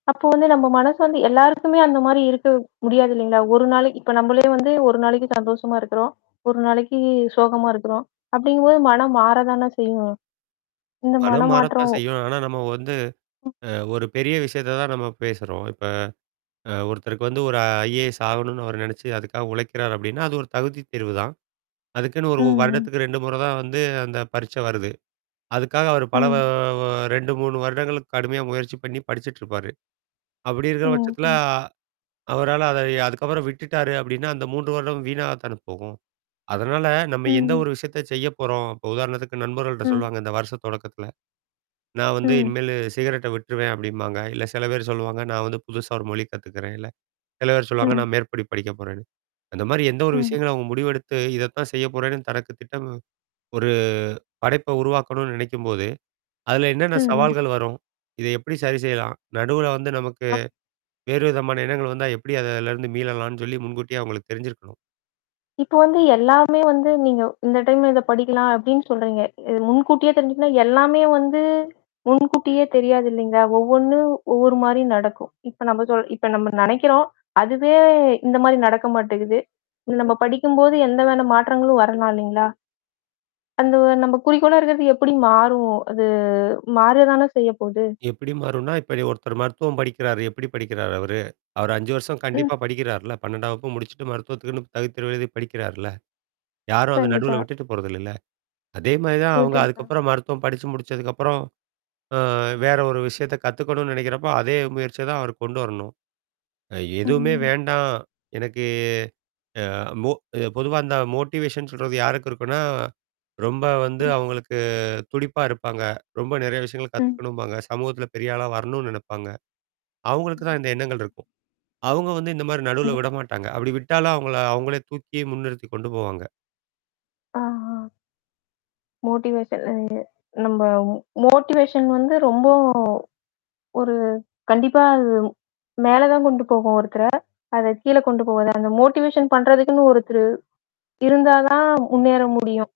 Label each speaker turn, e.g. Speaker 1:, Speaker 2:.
Speaker 1: அப்போ வந்து நம்ம மனசு வந்து எல்லாருக்குமே அந்த மாதிரி இருக்க முடியாது இல்லைங்களா? 1 நாளைக்கு இப்போ நம்மளே வந்து 1 நாளைக்கு சந்தோஷமா இருக்கிறோம். 1 நாளைக்கு சோகமா இருக்கிறோம். அப்படிங்கும்போது மனம் மாறதானே செய்யும். இந்த
Speaker 2: மனம் மாறத்தான்
Speaker 1: மனமாற்றம்
Speaker 2: செய்யும். ஆனா, நம்ம வந்து
Speaker 1: ம்.
Speaker 2: அ ஒரு பெரிய விஷயத்த தான் நம்ம பேசறோம். இப்ப அ ஒருத்தருக்கு வந்து ஒரு ஐஏஎஸ் ஆகணுன்னு அவர் நினைச்சு அதுக்காக உழைக்கிறார் அப்படின்னா, அது ஒரு தகுதித் தேர்வுதான். அதுக்குன்னு 1
Speaker 1: ம்.
Speaker 2: வருடத்துக்கு 2 முறை தான் வந்து அந்த பரீட்சை வருது. அதுக்காக அவர் பல அ
Speaker 1: ம்.
Speaker 2: உ 2, 3 வருடங்களுக்கு கடுமையாக முயற்சி பண்ணி படிச்சுட்ருப்பாரு. அப்படி இருக்கிற
Speaker 1: ம்.
Speaker 2: பட்சத்தில
Speaker 1: சொல்லு.
Speaker 2: ஆ அவரால அத அதுக்கப்புறம் விட்டுட்டாரு அப்படின்னா அந்த 3 வருடம் வீணாக தானே போகும். அதனால நம்ம எந்த
Speaker 1: ம்.
Speaker 2: ஒரு விஷயத்த செய்ய போறோம். உதாரணத்துக்கு நண்பர்கள்ட்ட
Speaker 1: ம்.
Speaker 2: சொல்லுவாங்க இந்த வருஷம் தொடக்கத்துல. நான் வந்து
Speaker 1: ம்.
Speaker 2: இனிமேலு சிகரெட்ட விட்டுருவேன் அப்படிம்பாங்க. இல்ல சில பேர் சொல்லுவாங்க, நான் வந்து புதுசா ஒரு மொழி கத்துக்கிறேன். இல்ல சில பேர் சொல்லுவாங்க,
Speaker 1: ம்.
Speaker 2: நான் மேற்படி படிக்க போறேன்னு. அந்த மாதிரி எந்த ஒரு
Speaker 1: ம்.
Speaker 2: விஷயங்களும் அவங்க முடிவெடுத்து இதைத்தான் செய்ய போறேன்னு தனக்கு திட்டம் ஒரு படைப்பை உருவாக்கணும்னு நினைக்கும்போது, அதில என்னென்ன
Speaker 1: ம்.
Speaker 2: சவால்கள் வரும்? இதை எப்படி சரி செய்யலாம்? நடுவுல வந்து நமக்கு
Speaker 1: ஆ.
Speaker 2: வேறு விதமான எண்ணங்கள் வந்தா எப்படி அதுலேருந்து மீளலாம்ன்னு சொல்லி முன்கூட்டியே அவங்களுக்கு தெரிஞ்சிருக்கணும்
Speaker 1: இப்போ வந்து எல்லாமே வந்து நீங்க இந்த டைம்ல இதை படிக்கலாம் அப்படின்னு சொல்றீங்க. இது முன்கூட்டியே தெரிஞ்சுக்கனா எல்லாமே வந்து முன்கூட்டியே தெரியாது இல்லைங்களா? ஒவ்வொன்னும் ஒவ்வொரு மாரி நடக்கும். இப்போ நம்ம சொல் இப்போ நம்ம நெனைக்கிறோம் அதுவே இந்த மாரி நடக்க மாட்டக்குது. நம்ம படிக்கும்போது எந்தவான மாற்றங்களும் வரலாம் இல்லைங்களா? அந்த நம்ம குறிக்கோளா இருக்கிறது எப்படி மாறும்? அது மாறத்தானே செய்ய போது.
Speaker 2: எப்படி மாறும்னா, இப்போ ஒருத்தர் மருத்துவம் படிக்கிறாரு எப்டி படிக்கிறாரு அவரு? அவர் 5 வருஷம்
Speaker 1: ம்.
Speaker 2: கண்டிப்பா படிக்கிறார்ல, 12ஆம் வகுப்பு முடிச்சிட்டு மருத்துவத்துக்குன்னு தகுதித் தேர்வு எழுதி படிக்கிறாருல. யாரும் அந்த
Speaker 1: கண்டிப்பா.
Speaker 2: நடுவுல விட்டுட்டு போறதில்லல்ல. அதே மாரி தான் அவங்க
Speaker 1: [unintelligible]
Speaker 2: அதுக்கப்புறம் மருத்துவம் படிச்சு முடிச்சதுக்கப்புறம் அ வேற ஒரு விஷயத்த கத்துக்கனும்ணும்னு நெனைக்கிறப்போ, அதே முயற்சிய தான் அவர் கொண்டு வரணும். எதுவுமே
Speaker 1: ம்.
Speaker 2: வேண்டாம். எனக்கு அ மோ பொதுவா அந்த மோட்டிவேஷன் சொல்றது யாருக்கு இருக்குனா, ரொம்ப வந்து
Speaker 1: ம்.
Speaker 2: அவங்களுக்கு துடிப்பா இருப்பாங்க. ரொம்ப நிறைய விஷயங்கள்
Speaker 1: ம்.
Speaker 2: கத்துக்கணும்பாங்க. சமூகத்தில பெரிய ஆளா வரணும்னு நெனைப்பாங்க. அவங்களுக்கு தான் இந்த
Speaker 1: ம்.
Speaker 2: எண்ணங்கள் இருக்கும். அவங்க வந்து இந்த மாரி நடுவுல
Speaker 1: ம்.
Speaker 2: விட மாட்டாங்க. அப்படி விட்டாலும், அவங்கள அவங்களே தூக்கி முன்னிறுத்திக் கொண்டு போவாங்க.
Speaker 1: ஆ. ஆ. மோட்டிவேஷன்லங்க. நம்ம மோட்டிவேஷன் வந்து ரொம்ப ஒரு கண்டிப்பா அது மேல தான் கொண்டு போகும் ஒருத்தர. அதை கீழே கொண்டு போவாது. அந்த மோட்டிவேஷன் பண்றதுக்குன்னு ஒருத்தர் இருந்தா தான் முன்னேற முடியும்.